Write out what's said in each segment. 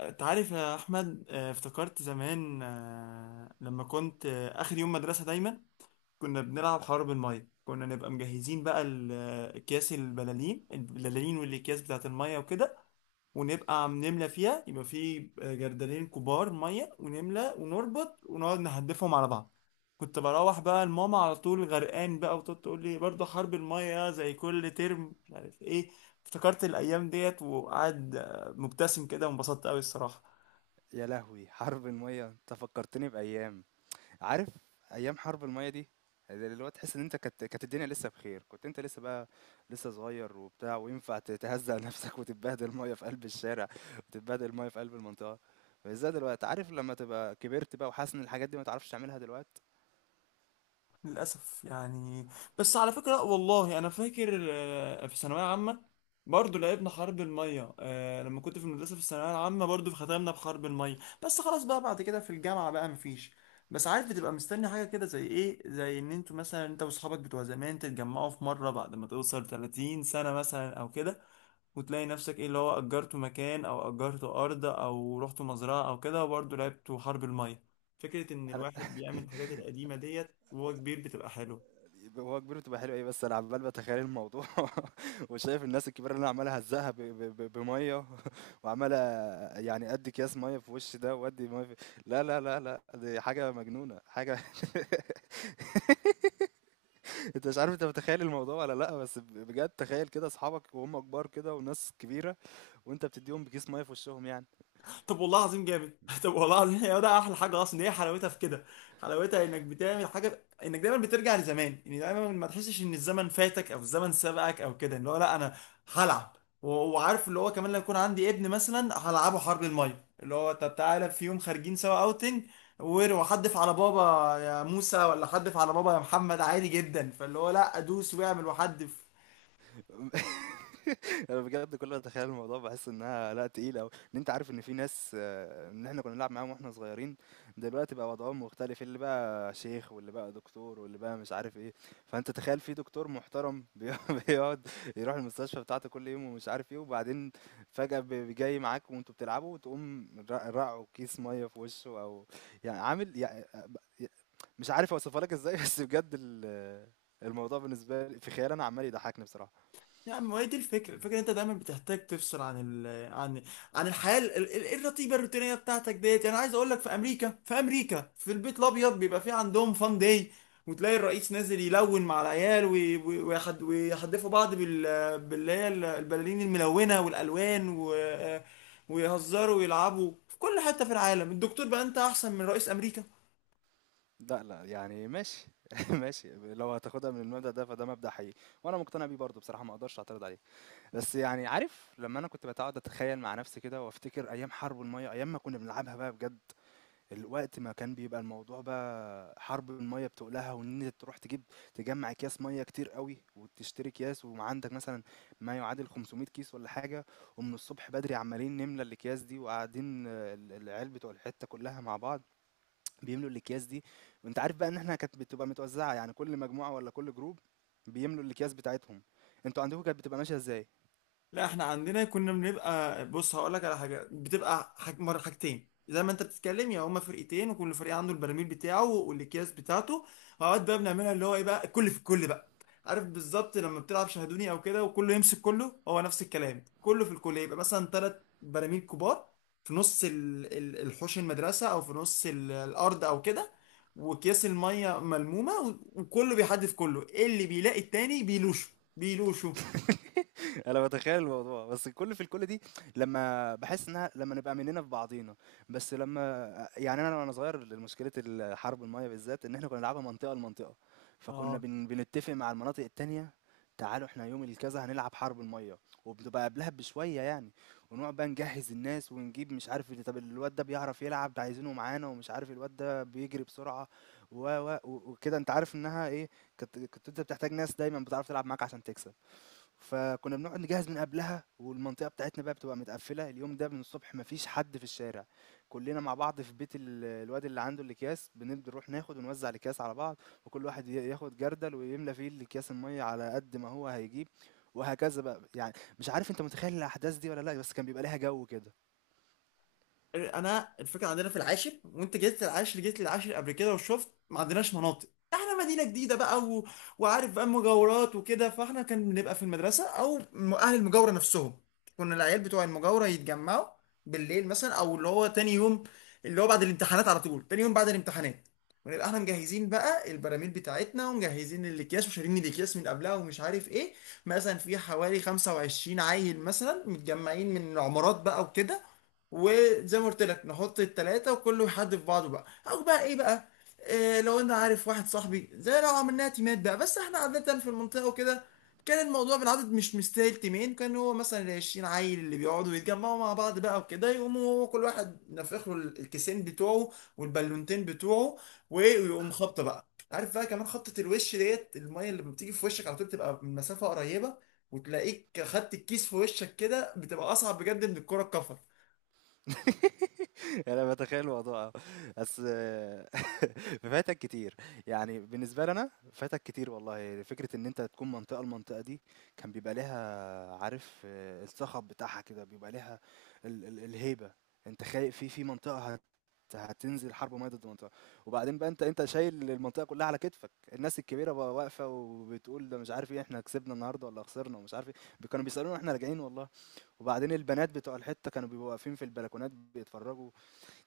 انت عارف يا احمد، افتكرت زمان، آه، لما كنت آه، اخر يوم مدرسه دايما كنا بنلعب حرب الميه. كنا نبقى مجهزين بقى اكياس البلالين والاكياس بتاعت الميه وكده، ونبقى عم نملى فيها. يبقى في جردلين كبار ميه ونملى ونربط ونقعد نهدفهم على بعض. كنت بروح بقى لماما على طول غرقان بقى، وتقعد تقول لي برضه حرب الميه زي كل ترم مش عارف ايه. افتكرت الايام ديت وقعد مبتسم كده وانبسطت قوي الصراحه. يا لهوي حرب المية انت فكرتني بأيام. عارف، أيام حرب المية دي، اللي هو تحس ان انت كانت الدنيا لسه بخير. كنت انت لسه بقى لسه صغير وبتاع، وينفع تهزق نفسك وتتبهدل ميه في قلب الشارع وتتبهدل ميه في قلب المنطقه. مش زي دلوقتي، عارف، لما تبقى كبرت بقى وحاسس ان الحاجات دي ما تعرفش تعملها دلوقتي. للأسف يعني. بس على فكرة لأ والله أنا فاكر، في ثانوية عامة برضه لعبنا حرب المية. لما كنت في المدرسة في الثانوية العامة برضه ختمنا بحرب المية. بس خلاص بقى بعد كده في الجامعة بقى مفيش. بس عارف بتبقى مستني حاجة كده، زي إيه، زي إن أنتوا مثلا أنت وأصحابك بتوع زمان تتجمعوا في مرة بعد ما توصل 30 سنة مثلا أو كده، وتلاقي نفسك ايه، اللي هو اجرته مكان او اجرته ارض او رحت مزرعه او كده وبرضه لعبته حرب الميه. فكره ان الواحد بيعمل الحاجات القديمه ديت وهو كبير بتبقى حلوه. يبقى هو كبير بتبقى حلوة إيه، بس أنا عمّال باتخيّل الموضوع وشايف الناس الكبيرة اللي أنا عمّال أهزّقها ب ب ب بمَيّة. وعمّال يعني أدّي أكياس مَيّة في وِش ده وأدّي مَيّة في، لا، لا، لا، لأ، دي حاجة مجنونة، حاجة. أنت مش عارف، أنت متخيّل الموضوع والّا لأ؟ بس بجد تخيّل كده أصحابك وهُم كبار كده وناس كبيرة، وأنت بتدّيهم بكيس مَيّة في وشّهم يعني. طب والله العظيم جامد. طب والله العظيم هي ده احلى حاجه اصلا، هي حلاوتها في كده. حلاوتها انك بتعمل حاجه، انك دايما بترجع لزمان. يعني دايما ما تحسش ان الزمن فاتك او الزمن سبقك او كده، اللي هو لا انا هلعب. وعارف اللي هو كمان لو يكون عندي ابن مثلا هلعبه حرب الميه، اللي هو طب تعالى في يوم خارجين سوا اوتنج، وحدف على بابا يا موسى ولا حدف على بابا يا محمد عادي جدا، فاللي هو لا ادوس واعمل وحدف. انا بجد كل ما اتخيل الموضوع بحس انها لا تقيله أوي. ان انت عارف ان في ناس، ان احنا كنا بنلعب معاهم واحنا صغيرين، دلوقتي بقى وضعهم مختلف. اللي بقى شيخ، واللي بقى دكتور، واللي بقى مش عارف ايه. فانت تخيل في دكتور محترم بيقعد يروح المستشفى بتاعته كل يوم ومش عارف ايه، وبعدين فجأة جاي معاك وانتوا بتلعبوا، وتقوم رقعه كيس ميه في وشه، او يعني عامل يعني مش عارف اوصفها لك ازاي. بس بجد الموضوع بالنسبه لي في خيالي انا عمال يضحكني بصراحه. يا عم، ما هي دي الفكرة. الفكرة إن انت دايما بتحتاج تفصل عن ال عن عن الحياة الرتيبة الروتينية بتاعتك ديت. يعني عايز اقول لك، في امريكا، في البيت الابيض بيبقى في عندهم فان داي، وتلاقي الرئيس نازل يلون مع العيال، ويحدفوا بعض باللي هي البلالين الملونة والالوان ويهزروا ويلعبوا. في كل حتة في العالم الدكتور بقى انت احسن من رئيس امريكا. لأ، لأ، يعني ماشي، ماشي، لو هتاخدها من المبدأ ده فده مبدأ حقيقي، وأنا مقتنع بيه برضه بصراحة، ما اقدرش اعترض عليه. بس يعني عارف، لمّا أنا كنت باقعد أتخيل مع نفسي كده وافتكر أيام حرب المَيّة، أيام ما كنا بنلعبها بقى بجد، ال وقت ما كان بيبقى الموضوع بقى حرب المَيّة بتُقلها، وإن أنت تروح تجيب، تجمّع أكياس مَيّة كتير أوي وتشتري أكياس، وعندك مثلًا ما يعادل 500 كيس والّا حاجة، ومن الصبح بدري عمّالين نملى الأكياس دي، وقاعدين ال العيال بتوع الحتة كلها مع بعض بيملوا الأكياس دي. وأنت عارف بقى إن إحنا كانت بتبقى متوزعة، يعني كل مجموعة ولا كل جروب بيملوا الأكياس بتاعتهم. أنتوا عندكم كانت بتبقى ماشية إزاي؟ لا احنا عندنا كنا بنبقى. بص هقول لك على حاجه، بتبقى حاجتين. زي ما انت بتتكلم، يا هما فرقتين، وكل فريق عنده البراميل بتاعه والاكياس بتاعته. اوقات بقى بنعملها اللي هو ايه بقى، الكل في الكل بقى. عارف بالظبط لما بتلعب شاهدوني او كده، وكله يمسك كله، هو نفس الكلام، كله في الكل. يبقى مثلا ثلاث براميل كبار في نص الحوش المدرسه او في نص الارض او كده، واكياس الميه ملمومه وكله بيحدف كله. إيه اللي بيلاقي التاني بيلوشه، بيلوشه. انا بتخيل الموضوع، بس الكل في الكل دي لما بحس انها لما نبقى مننا في بعضينا، بس لما، يعني انا وانا صغير مشكله الحرب الميه بالذات ان احنا كنا بنلعبها منطقه لمنطقه. فكنا بنتفق مع المناطق التانية، تعالوا احنا يوم الكذا هنلعب حرب الميه. وبتبقى قبلها بشويه يعني، ونقعد بقى نجهز الناس ونجيب مش عارف طب الواد ده بيعرف يلعب، ده عايزينه معانا، ومش عارف الواد ده بيجري بسرعه، و و و- وكده انت عارف انها ايه. كنت انت بتحتاج ناس دايما بتعرف تلعب معاك عشان تكسب. فكنا بنقعد نجهز من قبلها، والمنطقة بتاعتنا بقى بتبقى متقفلة اليوم ده من الصبح، مفيش حد في الشارع، كلنا مع بعض في بيت الواد اللي عنده الأكياس. بنبدأ نروح ناخد ونوزع الأكياس على بعض، وكل واحد ياخد جردل ويملى فيه الأكياس المية على قد ما هو هيجيب، وهكذا بقى يعني. مش عارف انت متخيل الأحداث دي ولا لا، بس كان بيبقى ليها جو كده. انا الفكره عندنا في العاشر، وانت جيت للعاشر. جيت للعاشر قبل كده وشفت ما عندناش مناطق. احنا مدينه جديده بقى، و... وعارف بقى مجاورات وكده. فاحنا كان بنبقى في المدرسه او اهل المجاوره نفسهم. كنا العيال بتوع المجاوره يتجمعوا بالليل مثلا، او اللي هو تاني يوم، اللي هو بعد الامتحانات على طول تاني يوم بعد الامتحانات. ونبقى احنا مجهزين بقى البراميل بتاعتنا، ومجهزين الاكياس وشارين الاكياس من قبلها ومش عارف ايه. مثلا في حوالي 25 عيل مثلا متجمعين من عمارات بقى وكده. وزي ما قلت لك نحط التلاتة وكله يحدف في بعضه بقى، او بقى ايه بقى. إيه، لو انا عارف واحد صاحبي، زي لو عملناها تيمات بقى، بس احنا عادة في المنطقة وكده كان الموضوع بالعدد مش مستاهل تيمين. كان هو مثلا العشرين عيل اللي بيقعدوا يتجمعوا مع بعض بقى وكده، يقوموا هو كل واحد نفخ له الكيسين بتوعه والبالونتين بتوعه وإيه، ويقوم خبطة بقى. عارف بقى، كمان خبطة الوش ديت، المية اللي بتيجي في وشك على طول بتبقى من مسافة قريبة. وتلاقيك خدت الكيس في وشك كده، بتبقى أصعب بجد من الكرة الكفر. أنا باتخيل الموضوع آه. بس آه، فاتك كتير. يعني بالنسبة لي أنا، فاتك كتير والله. فكرة إن أنت تكون منطقة لمنطقة دي كان بيبقى ليها عارف آه، الصخب بتاعها كده، بيبقى ليها ال الهيبة. أنت خاي في في منطقة هتنزل حرب مَيّة ضد منطقة. وبعدين بقى أنت شايل المنطقة كلها على كتفك. الناس الكبيرة بقى واقفة وبتقول ده مش عارف إيه، إحنا كسبنا النهارده والّا خسرنا ومش عارف إيه. كانوا بيسألونا وإحنا راجعين والله. وبعدين البنات بتوع الحتة كانوا بيبقوا واقفين في البلكونات بيتفرجوا.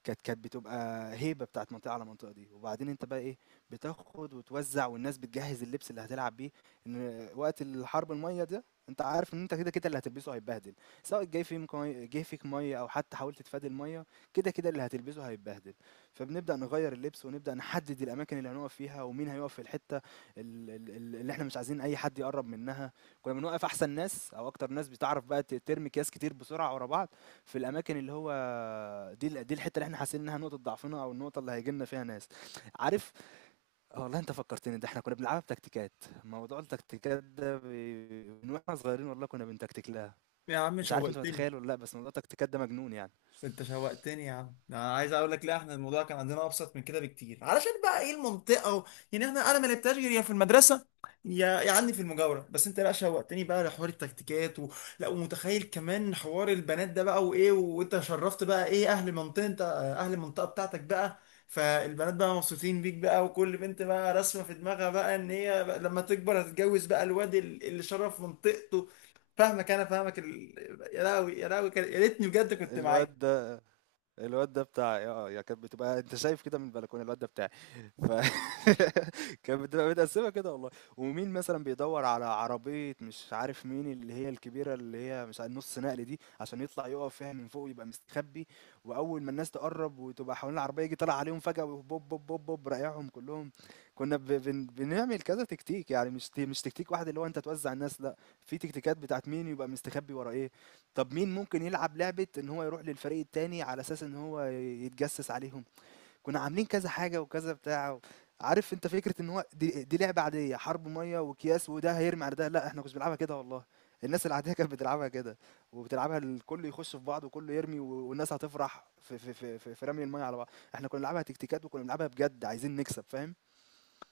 كانت بتبقى هيبه بتاعت منطقه على منطقه دي. وبعدين انت بقى ايه، بتاخد وتوزع، والناس بتجهز اللبس اللي هتلعب بيه. ان وقت الحرب الميه ده انت عارف ان انت كده كده اللي هتلبسه هيتبهدل، سواء جه فيك ميه او حتى حاولت تتفادى الميه، كده كده اللي هتلبسه هيتبهدل. فبنبدا نغير اللبس ونبدا نحدد الاماكن اللي هنقف فيها، ومين هيقف في الحته اللي احنا مش عايزين اي حد يقرب منها. كنا بنوقف احسن ناس او اكتر ناس بتعرف بقى ترمي اكياس كتير بسرعه ورا بعض في الاماكن اللي هو دي، دي الحته اللي احنا حاسين انها نقطه ضعفنا او النقطه اللي هيجي لنا فيها ناس، عارف. آه والله انت فكرتني، ده احنا كنا بنلعبها بتكتيكات. موضوع التكتيكات ده من واحنا صغيرين والله كنا بنتكتك لها. يا عم مش عارف انت شوقتني. متخيل ولا لا، بس موضوع التكتيكات ده مجنون يعني. انت شوقتني يا عم. انا عايز اقول لك، لا احنا الموضوع كان عندنا ابسط من كده بكتير، علشان بقى ايه، المنطقه و... يعني احنا، انا ما لعبتهاش غير يا في المدرسه، يا عني في المجاوره. بس انت لا شوقتني بقى لحوار التكتيكات و... لا، ومتخيل كمان حوار البنات ده بقى، وايه، وانت شرفت بقى ايه اهل المنطقه، انت اهل المنطقه بتاعتك بقى. فالبنات بقى مبسوطين بيك بقى، وكل بنت بقى راسمه في دماغها بقى ان هي بقى لما تكبر هتتجوز بقى الواد اللي شرف منطقته. فاهمك، انا فاهمك ال... يا راوي يا راوي، يا ريتني بجد كنت معاك. الواد الواد ده بتاع آه، آه، يعني كانت بتبقى انت شايف كده من البلكونه، الواد ده بتاعي. ف كانت بتبقى متقسمه كده والله. ومين مثلا بيدور على عربيه، مش عارف مين، اللي هي الكبيره اللي هي مش عارف، نص نقل دي، عشان يطلع يقف فيها من فوق يبقى مستخبي، واول ما الناس تقرب وتبقى حوالين العربيه يجي طالع عليهم فجاه، بوب بوب بوب بوب، رايعهم كلهم. كنا بنعمل كذا تكتيك، يعني مش تكتيك واحد اللي هو انت توزع الناس، لا، في تكتيكات بتاعت مين يبقى مستخبي ورا ايه. طب مين ممكن يلعب لعبة إن هو يروح للفريق التاني على أساس إن هو يتجسس عليهم؟ كنا عاملين كذا حاجة وكذا بتاع. و... عارف أنت فكرة إن هو دي لعبة عادية، حرب مية وأكياس وده هيرمي على ده، لا، إحنا كنا بنلعبها كده والله. الناس العادية كانت بتلعبها كده، وبتلعبها الكل يخش في بعض وكله يرمي، والناس هتفرح في رمي المية على بعض. احنا كنا بنلعبها تكتيكات، وكنا بنلعبها بجد عايزين نكسب، فاهم؟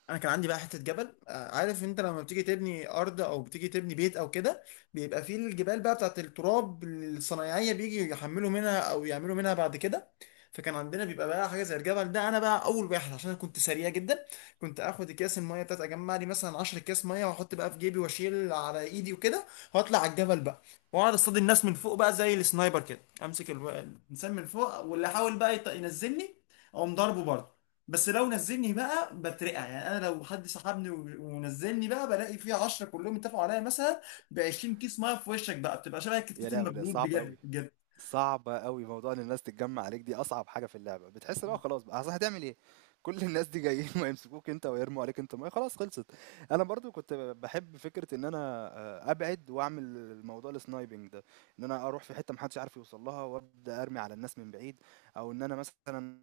انا كان عندي بقى حته جبل. عارف انت لما بتيجي تبني ارض او بتيجي تبني بيت او كده، بيبقى فيه الجبال بقى بتاعت التراب، الصنايعيه بيجي يحملوا منها او يعملوا منها بعد كده. فكان عندنا بيبقى بقى حاجه زي الجبل ده. انا بقى اول واحد، عشان انا كنت سريع جدا، كنت اخد اكياس الميه بتاعت، اجمع لي مثلا 10 اكياس ميه واحط بقى في جيبي واشيل على ايدي وكده، واطلع على الجبل بقى. واقعد اصطاد الناس من فوق بقى زي السنايبر كده، امسك الانسان من فوق، واللي يحاول بقى ينزلني اقوم ضربه برضه. بس لو نزلني بقى بترقع، يعني انا لو حد سحبني ونزلني بقى، بلاقي فيه 10 كلهم اتفقوا عليا مثلا، ب 20 كيس ميه في وشك بقى، بتبقى شبه يا الكتكوت لهوي ده المبلول صعب بجد أوي. بجد. صعبة أوي موضوع إن الناس تتجمّع عليك دي، أصعب حاجة في اللعبة. بتحس إن هو خلاص بقى، أصل هتعمل إيه؟ كل الناس دي جايين وهيمسكوك أنت ويرموا عليك أنت مَيّة، خلاص خلصت. أنا برضه كنت باحب فكرة إن أنا أبعد وأعمل الموضوع الsniping ده، إن أنا أروح في حتة ما حدش عارف يوصل لها وأبدأ أرمي على الناس من بعيد، أو إن أنا مثلًا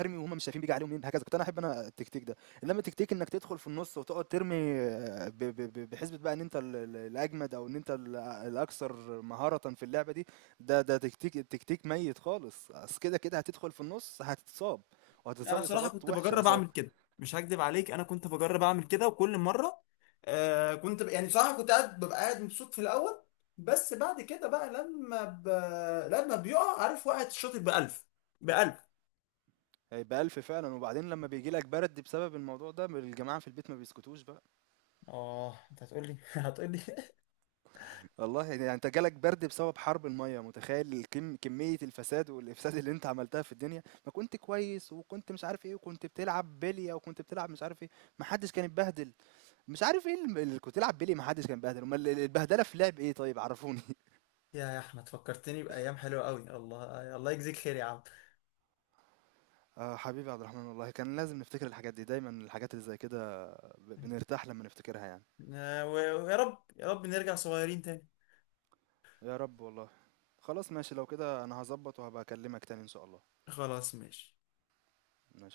أرمي وهُم مش شايفين بييجي عليهم مين، هكذا. كنت أنا أحب أنا التكتيك ده. إنما تكتيك إنك تدخل في النُص وتقعد ترمي، ب ب ب بحسبة بقى إن أنت ال الأجمد أو إن أنت ال الأكثر مهارةً في اللعبة دي، ده ده تكتيك ميت خالص. أصل كده، كده هتدخل في النُص هتتصاب، انا وهتتصاب بصراحه إصابات كنت وِحشة، بجرب إصابة. اعمل كده. مش هكدب عليك، انا كنت بجرب اعمل كده وكل مره. يعني بصراحه كنت قاعد، ببقى قاعد مبسوط في الاول، بس بعد كده بقى لما بيقع، عارف، وقعت الشاطئ ب 1000، ب 1000. هيبقى ألْف فعلًا. وبعدين لمّا بييجي لك برد بسبب الموضوع ده، الجماعة في البيت ما بيسكتوش بقى. اه انت هتقول لي. والله يعني انت جالك برد بسبب حرب المية، متخيل الكم كمية الفساد والإفساد اللي انت عملتها في الدنيا؟ ما كنت كويس وكنت مش عارف ايه، وكنت بتلعب بلية وكنت بتلعب مش عارف ايه، ما حدش كان اتبهدل. مش عارف ايه اللي كنت تلعب بلية ما حدش كان اتبهدل، امال البهدلة في لعب ايه طيب؟ عرفوني. يا احمد فكرتني بايام حلوه قوي. الله، الله يجزيك خير يا عم. اه حبيبي عبد الرحمن، والله كان لازم نفتكر الحاجات دي دايما، الحاجات اللي زي كده بنرتاح لما نفتكرها يعني. ويا رب، يا رب نرجع صغيرين تاني. يا رب والله. خلاص ماشي، لو كده انا هظبط وهبقى اكلمك تاني ان شاء الله. خلاص ماشي. ماشي.